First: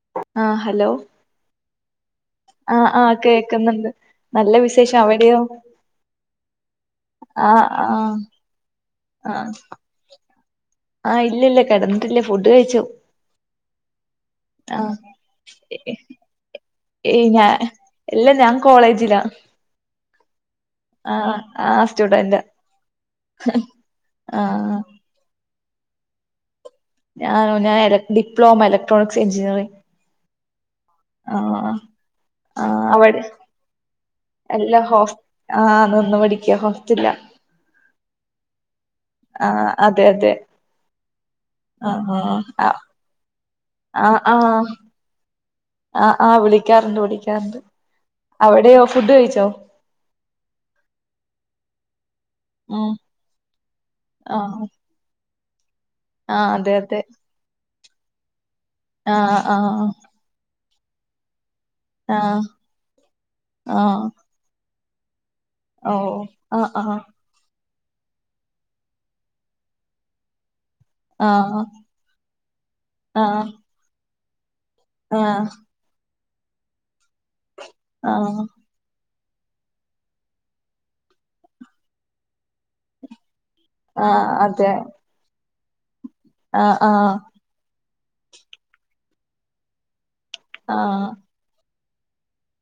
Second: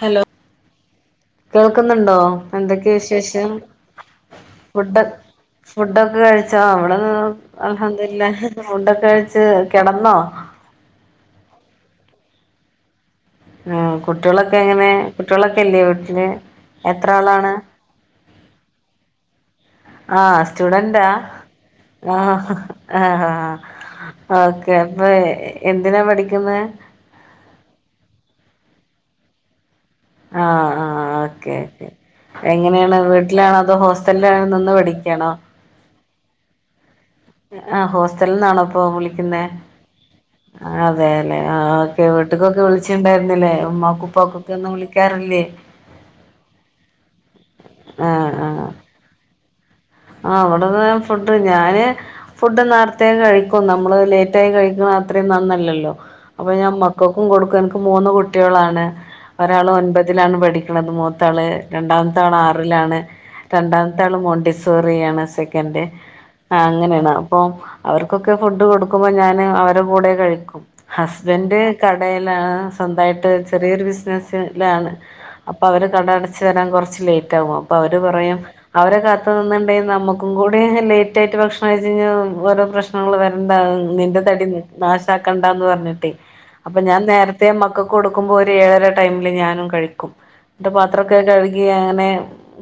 Hello ആഹ hello കേൾക്കുന്നുണ്ടോ ആഹ എന്തൊക്കെയ ആഹ വിശേഷം കേക്കുന്നുണ്ട് നല്ല വിശേഷം ഫുഡ് അവിടെയോ? ഫുഡൊക്കെ കഴിച്ചോ അവിടെന്ന അൽഹംദുലില്ലാഹ് ഫുഡ്‌ ആഹ ആഹ ഇല്ലല്ല കെടന്നിട്ടില്ലേ ഫുഡ് കഴിച്ചു ആ കുട്ടികളൊക്കെ എങ്ങനെ ആഹ് കുട്ടികളൊക്കെല്ലേ വീട്ടില് എത്ര ഏയ് ഞാ ആളാണ്? ഇല്ല ഞാൻ കോളേജിലാ ആഹ സ്റ്റുഡന്റാ ആഹ് ആഹ് സ്റ്റുഡന്റാ ആഹ ആഹ ഓക്കെ ആഹ് അപ്പൊ എന്തിനാ പഠിക്കുന്നെ? ആ ഞാൻ എലക് ഡിപ്ലോമ ഇക്ട്രോണിക്സ് എഞ്ചിനീയറിംഗ് ആഹ ആഹ ഓക്കെ ആഹ് ഓക്കെ ആഹ് എങ്ങനെയാണ് അവിടെ വീട്ടിലാണോ അതോ ഹോ അല്ല നിന്ന് പഠിക്കേണോ? ന്ന് പഠിക്ക ഹോ ആഹ് ഹോസ്റ്റൽന്നാണോ ഇപ്പൊ വിളിക്കുന്നേ? ആഹ് അതെ അതെ അതേല്ലെ ആ ഓക്കെ ആഹ് ആഹ് വീട്ടിക്കൊക്കെ വിളിച്ചിണ്ടായിരുന്നില്ലേ? ഉമ്മാക്കുപ്പാക്കൊക്കെ എന്നും വിളിക്കാറില്ലേ? ആ ആ വിളിക്കാറുണ്ട് വിളിക്കാറുണ്ട് അവിടെയോ ഫുഡ് കഴിച്ചോ? ആ അവിടിത് ഫുഡ് ഞാന് ഫുഡ് ഉം നേർത്തെ കഴിക്കും ക്കും നമ്മൾ ലേറ്റായി ആഹ് കഴിക്കുന്ന അത്രേം നന്നല്ലല്ലോ അപ്പൊ ആഹ് അതെ ഞാൻ അതെ മക്കക്കും കൊടുക്കും എനിക്ക് മൂന്ന് കുട്ടി ട്ടികളാണ് ആഹ് ഒരാൾ ആഹ് ഒൻപതിലാണ് പഠിക്കുന്നത് മൂത്താൾ രണ്ടാമത്ത ആൾ ആഹ് ആറിലാണ് ആഹ് രണ്ടാമത്താള് മോണ്ടിസോറിയാണ് സെക്ക എന്റെ ഓ ആ ആഹ് ആഹ് അങ്ങനെയാണ് അപ്പൊ അവർക്കൊക്കെ ഫുഡ് കൊടുക്കുമ്പോ ഞാന് അവര കൂടെ കഴിക്കും ഹസ്ബൻ്റ് കടയിലാണ് സ്വന്തായിട്ട് ആഹ് ചെറിയൊരു ബിസിനസ് രാണ് ആഹ് ആഹ് അപ്പൊ അവര് കട അടച്ച് വരാൻ കൊറച്ച് ലേറ്റാവും അപ്പൊ അവര് പറയും ആഹ് അവരെ കാത്ത് ന്നുണ്ടെങ്കി നമ്മുക്കും കൂടി ലേറ്റായിട്ട് ഭക്ഷണം കഴിച്ച് കഴിഞ്ഞാ ഓരോ പ്രശ്നങ്ങള് വര ണ്ടാവും നിന്റെ ആഹ് തടി അതെ നാശാക്കണ്ടാന്ന് പറഞ്ഞിട്ടേ ആഹ് അപ്പൊ ഞാൻ ആഹ് നേരത്തെ മക്കക്ക് കൊടുക്കുമ്പോ ഒരു ഏഴര ടൈമില് ഞാനും കഴിക്കും ന്നിട്ട് ആഹ് പാത്രോക്കെ കഴുകി അങ്ങനെ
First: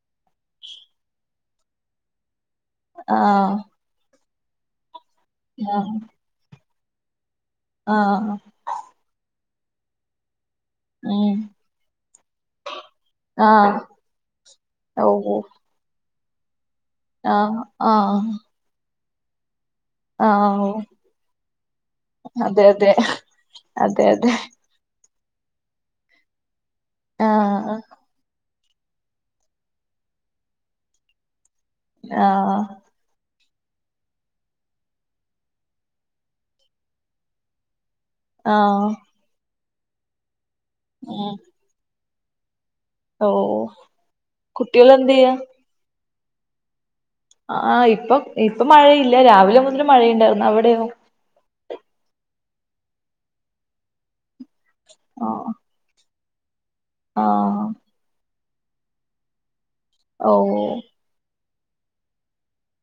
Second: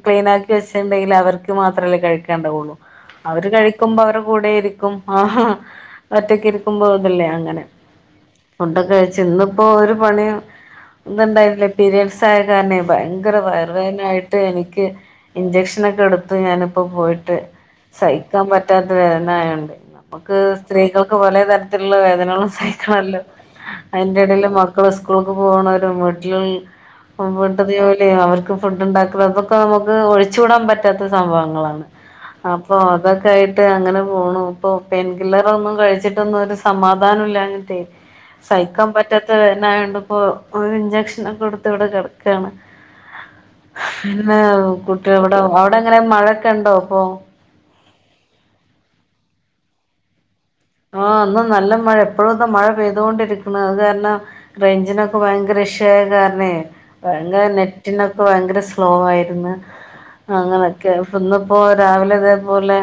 ക്ലീനാക്കി വെച്ചിണ്ടങ്കിൽ അവർക്ക് മാത്രല്ലേ കഴിക്കാൻ ക്കണ്ടോളൂ അവര് ആഹ് കഴിക്കുമ്പോ അവരെ കൂടെ ഇരിക്കും ആ ആഹ് ഒറ്റക്ക് ഇരി പോതല്ലേ അങ്ങനെ ആഹ് ഫുണ്ട് ഒക്കെ കഴച്ച് ഇന്നിപ്പോ ഒരു പണിയ ഉം ഇന്നുണ്ടായിരുന്നില്ല പീരീഡ്സായ കാരണെ പയങ്കര ആഹ് വയർവേദനായിട്ട് എനിക്ക് ഓഹ് ഇഞ്ചക്ഷൻ ക്ഷനൊക്കെടു പ്പൊ പോയിട്ട് ആഹ് ആഹ് സഹിക്കാൻ പറ്റാത്ത വേദന ആയോണ്ടെ നമ്മുക്ക് ആഹ് ഓഹ് സ്ത്രീകൾക്ക് പല തരത്തിലുള്ള വേദനകളും അതെ അതെ സഹിക്കണല്ലോ അതെ അയിന്റ അതെ എടേല് മക്കള് സ്കൂൾക്ക് പോണോരും വീട്ടിൽ ആഹ് വിട്ടത്ജോലീം അവർ ക്ക് ഫുഡ് ഉണ്ടാക്കുക അതൊക്ക നമ്മുക്ക് ഒഴിച്ചൂടാൻ പറ്റാത്ത സംഭവങ്ങളാ ആഹ് അപ്പൊ അതൊക്കായി അങ്ങനെ പോണു ഇപ്പൊ പെയിൻ കില്ലറൊന്നും കഴിച്ചിട്ടൊന്നും ഒരു സമാധാനമില്ലാഞ്ഞിട്ട് സഹിക്കാൻ ആഹ് പറ്റാത്ത എന്നായോണ്ട് ഇപ്പോ ഒരു ഉം ഇഞ്ചക്ഷനൊക്കെ എടുത്ത് ഇവിടെ കിടക്ക. ഓഹ് കുട്ടികളെന്തെയ്യാ അവിടെ എങ്ങനെ മഴക്കെയുണ്ടോ ആ ഇപ്പൊ ഇപ്പൊ മഴയില്ല രാവിലെ മുതൽ മഴയുണ്ട് ആ ഇന്ന് നല്ല മഴ പ്പോഴൊക്കെ മഴ പെയ്തുകൊണ്ടിരിക്കണ് അത് കാരണം റേഞ്ചിനൊക്കെ ആഹ് ഭയങ്കര ഇഷു ആയ കാരണേ ഭയങ്കര ആഹ് നെറ്റിനൊക്കെ ഭയങ്കര സ്ലോ ആയിരുന്നു ഓ അങ്ങനൊക്കെ പ്പൊ ന്ന് പ്പൊ രാവിലെ ഇതേപോലെ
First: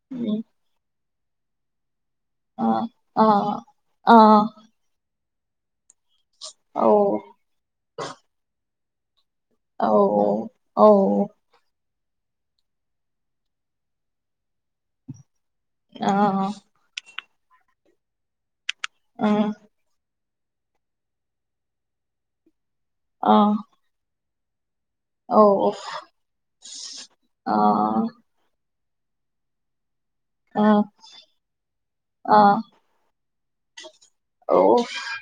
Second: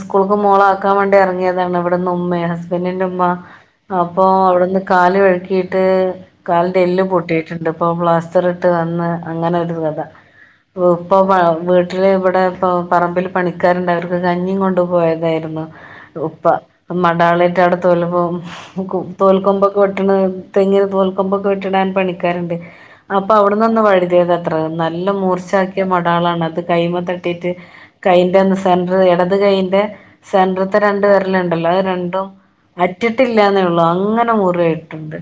സ്കൂൾക്ക് ഉം മോള ആക്കാൻ വേണ്ടി ഇറങ്ങിയതാണ് ഇവിട്ന്ന് ആഹ് ഹസ്ബന്റിന്റെ ഉമ്മ ആഹ് അപ്പോ ആഹ് അവിടുന്ന് കാല് വെഴുക്കീ കാലിൻ്റെ ഓ എല്ല് പൊട്ടീട്ട്ണ്ട് പ്പോ പ്ലാസ്റ്റർ ഇട്ട് വന്ന് അങ്ങനെ ഒരു ഓ കഥ ഓ ല് ഇവിടെ പ്പൊ പറമ്പിൽ പണിക്കാരുണ്ട് അവർക്ക് കഞ്ഞിം കൊണ്ട് പോയതായിരുന്നു ആഹ് ഉപ്പ മഠാളറ്റ് അവിടെ തോൽ ആഹ് കൊമ്പ് വെട്ടുന്ന തെങ്ങിന് തോൽക്കൊമ്പൊക്കെ വെട്ടണ പണിക്കാരുണ്ട് അപ്പൊ ആഹ് അവിട്ന്നൊന്ന് വഴുതിയതത്ര നല്ല ഓ മൂർച്ച ആക്കിയ മടാൾ ആണത് അത് കയ്യിമ്മ തട്ടിട്ട് ആഹ് കയ്യിൻ്റെ സെൻറർ ഇടത് കൈയ്യിന്റെ സെൻട്രത്തെ ആഹ് രണ്ട് വിരല്ണ്ടല്ലോ അത് രണ്ടും ആഹ് അറ്റിട്ടില്ലന്നേള്ളൂ അങ്ങനെ ഓ മുറിയായിട്ടുണ്ട്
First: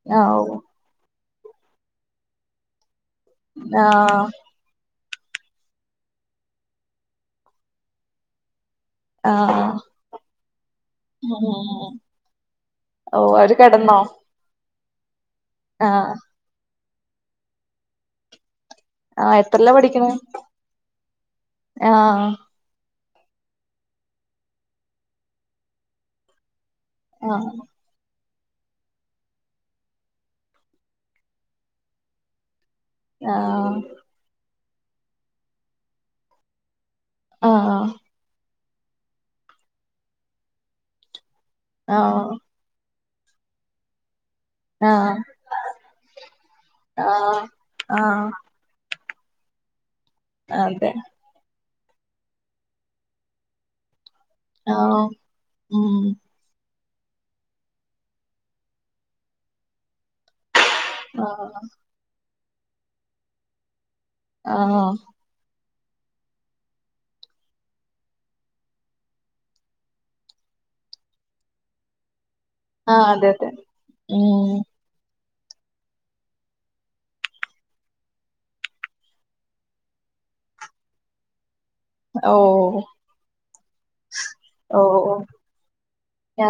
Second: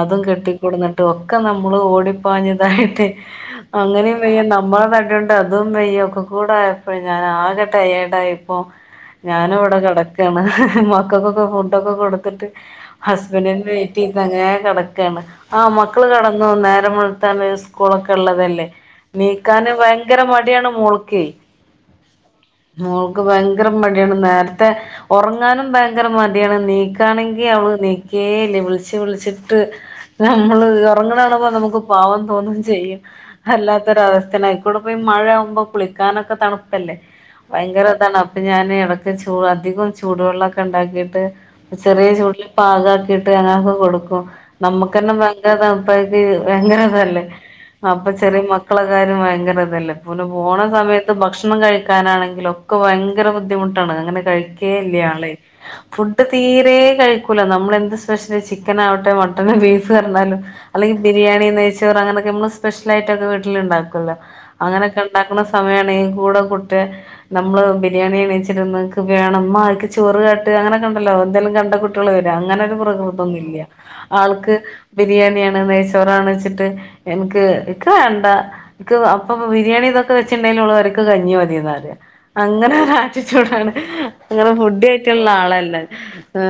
അതും ആഹ് കെട്ടിക്കൊടുന്നിട്ട് ഒക്കെ നമ് ഓടിപ്പാഞ്ഞതായിട്ട് അങ്ങനേം ആഹ് വയ്യാ ണ്ട് അതും വെയ്യ ഒക്കെ കൂടായപ്പോഴ് ഞാൻ ആകെ ടയേട് അയപ്പൊ ഞാന് അവിടെ ആഹ് കെടക്കാണ് മക്കക്കൊക്കെ ഉം ഫുഡൊക്കെ കൊടുത്തിട്ട് ഓ അവര് ഹസ്ബൻഡിനെ വെയ്റ്റ് കെടന്നോ ചെയ്ത് അങ്ങനേ കെട ക്കാണ് ആ മക്കള് ആഹ് കെടന്നു നേരം വെളുത്താല് സ്കൂളൊക്കെ ള്ളതല്ലേ ആഹ് ണീക്കാന് എത്രയിലാ പഠിക്കണെ ഭയങ്കര മടിയാണ് മോൾക്കേ ആഹ് ഭയങ്കര മടിയാണ് നേരത്തെ ഉറങ്ങാനും ഭയങ്കര മടിയാണ് നീക്കാണെങ്കിൽ ആഹ് അവൾ നീക്കിയില്ല വിളിച്ചു വിളിച്ചിട്ട് നമ്മള് ഉറങ്ങണ കാണുമ്പോൾ നമുക്ക് പാവം തോന്നി [unintelligible] ആഹ് വല്ലാത്തൊരു അവസ്ഥ അല്ല അയക്കുട പോയി മഴ ആവുമ്പോ കുളിക്കാൻ ഓക തണുപ്പ് അല്ല ഭയങ്കര ആഹ് താണ് അപ്പൊ ഞാൻ ഇടക്ക് ചൂട് അധികം ചൂടു വെള്ളോക്കെ ഉണ്ടാക്കിട്ട് ചെറിയ ചൂടില് പാകാക്കിട്ട് അങ്ങനൊക്കെ കൊടുക്കും ആഹ് നമ്മക്കെന്നെ ആഹ് ഭങ്കര തൺപ്പായിട്ട് ഭയങ്കര ഇതല്ലേ ആഹ് അപ്പൊ ആഹ് ചെറിയ മക്കളെ [unintelligible] ഭയകര ഇത് അല്ല പോന്ന അതെ സമയത്ത് ഭക്ഷണം കഴിക്കാൻ [unintelligible] കഴിക്കാൻ ആണെങ്കിലും പയ്കര ബുദ്ധിമുട്ട് അല്ല ആഹ് [unintelligible] ഉം ഫുഡ്‌ തീരെ കഴിക്കൂല നമ്മളെന്ത് സ്പെഷ്യല് ചിക്കൻ ആവട്ടെ മട്ടൺ ബീഫ് പറഞ്ഞാലും അല്ലെങ്കി ബിരിയാണി ആഹ് നെയ്ച്ചോറ് അങ്ങനൊക്കെ മ്മള് സ്പെഷ്യലായിട്ട്ക്കെ വീട്ടിലിൽണ്ടാക്കൂലെ ആഹ് അങ്ങനൊക്കെ ണ്ടാക്കുന്ന [unintelligible] മഴക്ക് ചോറ് കാട്ട് അങ്ങനൊക്കെണ്ടല്ലോ എന്തായാലും കണ്ട കുട്ടികൾ അങ്ങനൊര് ആഹ് അതെ അതെ പ്രക്രതൊന്നുല്ല ആൾക്ക് ഉം നെയ്ച്ചോറാണ്ച്ചിട്ട് എനക്ക് ക്ക് വേണ്ട ക്ക് അപ്പൊ ബിരിയാണി അവര്ക് കഞ്ഞി മതി എന്നാ പറയ ഓ അങ്ങനെ ഒരു ആറ്റിട്യൂട് ആണ് അങ്ങനെ ഫുഡ് ഓ കയിക്ക്ൺള്ള ആളല്ലേ ഏ ആ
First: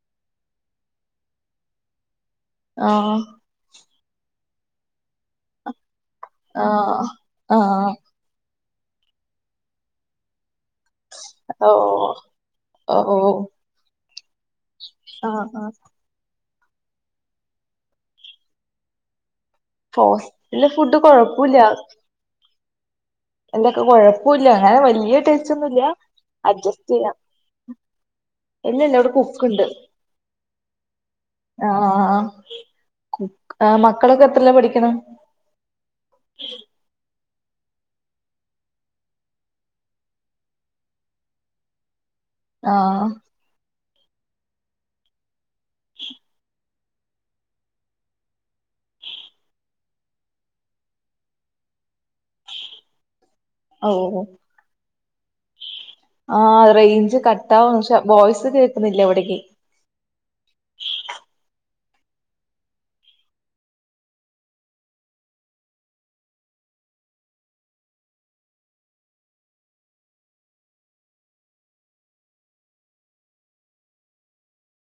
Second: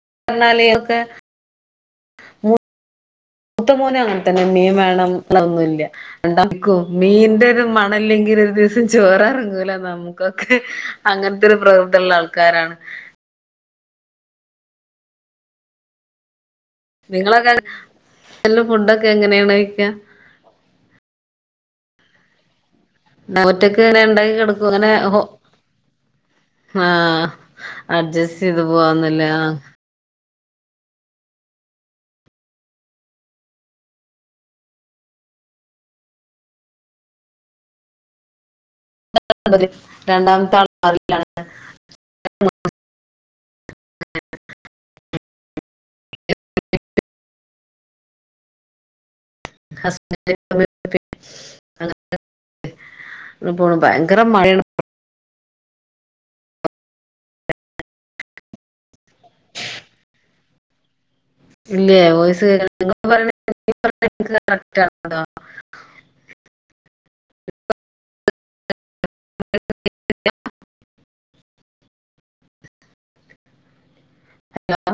[unintelligible] ആ മൂത്ത മോനും അങ്ങനെതന്ന്യാ മീൻ വേണം ന്നൊന്നുമല്ല ആ രണ്ടാക്കും മീന്റെ ആ ഒരു മണം ഇല്ലെങ്കിൽ ഒരു ദിവസം ചോറ് ഇറങ്ങൂല അങ്ങനത്തെ ഒരു ഓ പ്രകൃതള്ള ആൾക്കാരാണ് ഓ ആ ആ [unintelligible] ഫുഡ്‌ ഓക എങ്ങനാ ആണ് ഹോസ്റ്റലില് ഫുഡ് കൊഴപ്പോല്ല ഒറ്റക്ക് ങ്ങനെ ണ്ടാക്കി കിടക്കും അങ്ങനെ ങ്ങനെ വലിയ ടേസ്റ്റ് ഒന്നുല്ല ആ അഡ്ജസ്റ്റ് ചെയ്യാം അഡ്ജസ്റ്റ് ചെയ്ത് ഇല്ലല്ല ഇവിടെ പോവാന്നില്ലേ ആ കുക്ക്ണ്ട് ആ മക്കളൊക്കെ എത്രേലാ പഠിക്കണേ. [inaudible] [inaudible] രണ്ടാമത്തെ ആള് [inaudible] ലാണ്. ആ [inaudible] ഹസ് [inaudible] ഇ പോണു ഓ ഭയങ്കര മഴയാണ് ആ റേഞ്ച് കട്ടാവും പക്ഷെ വോയ്സ് കേൾക്കുന്നില്ല എവിടക്ക് [inaudible] ഇല്ലേ വോയ്‌സ് [inaudible] കറക്ട് ആണോ [inaudible] [inaudible] ഹലോ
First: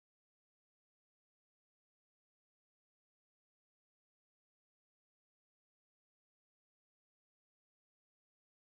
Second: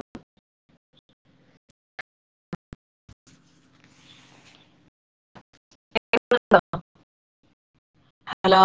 ഹലോ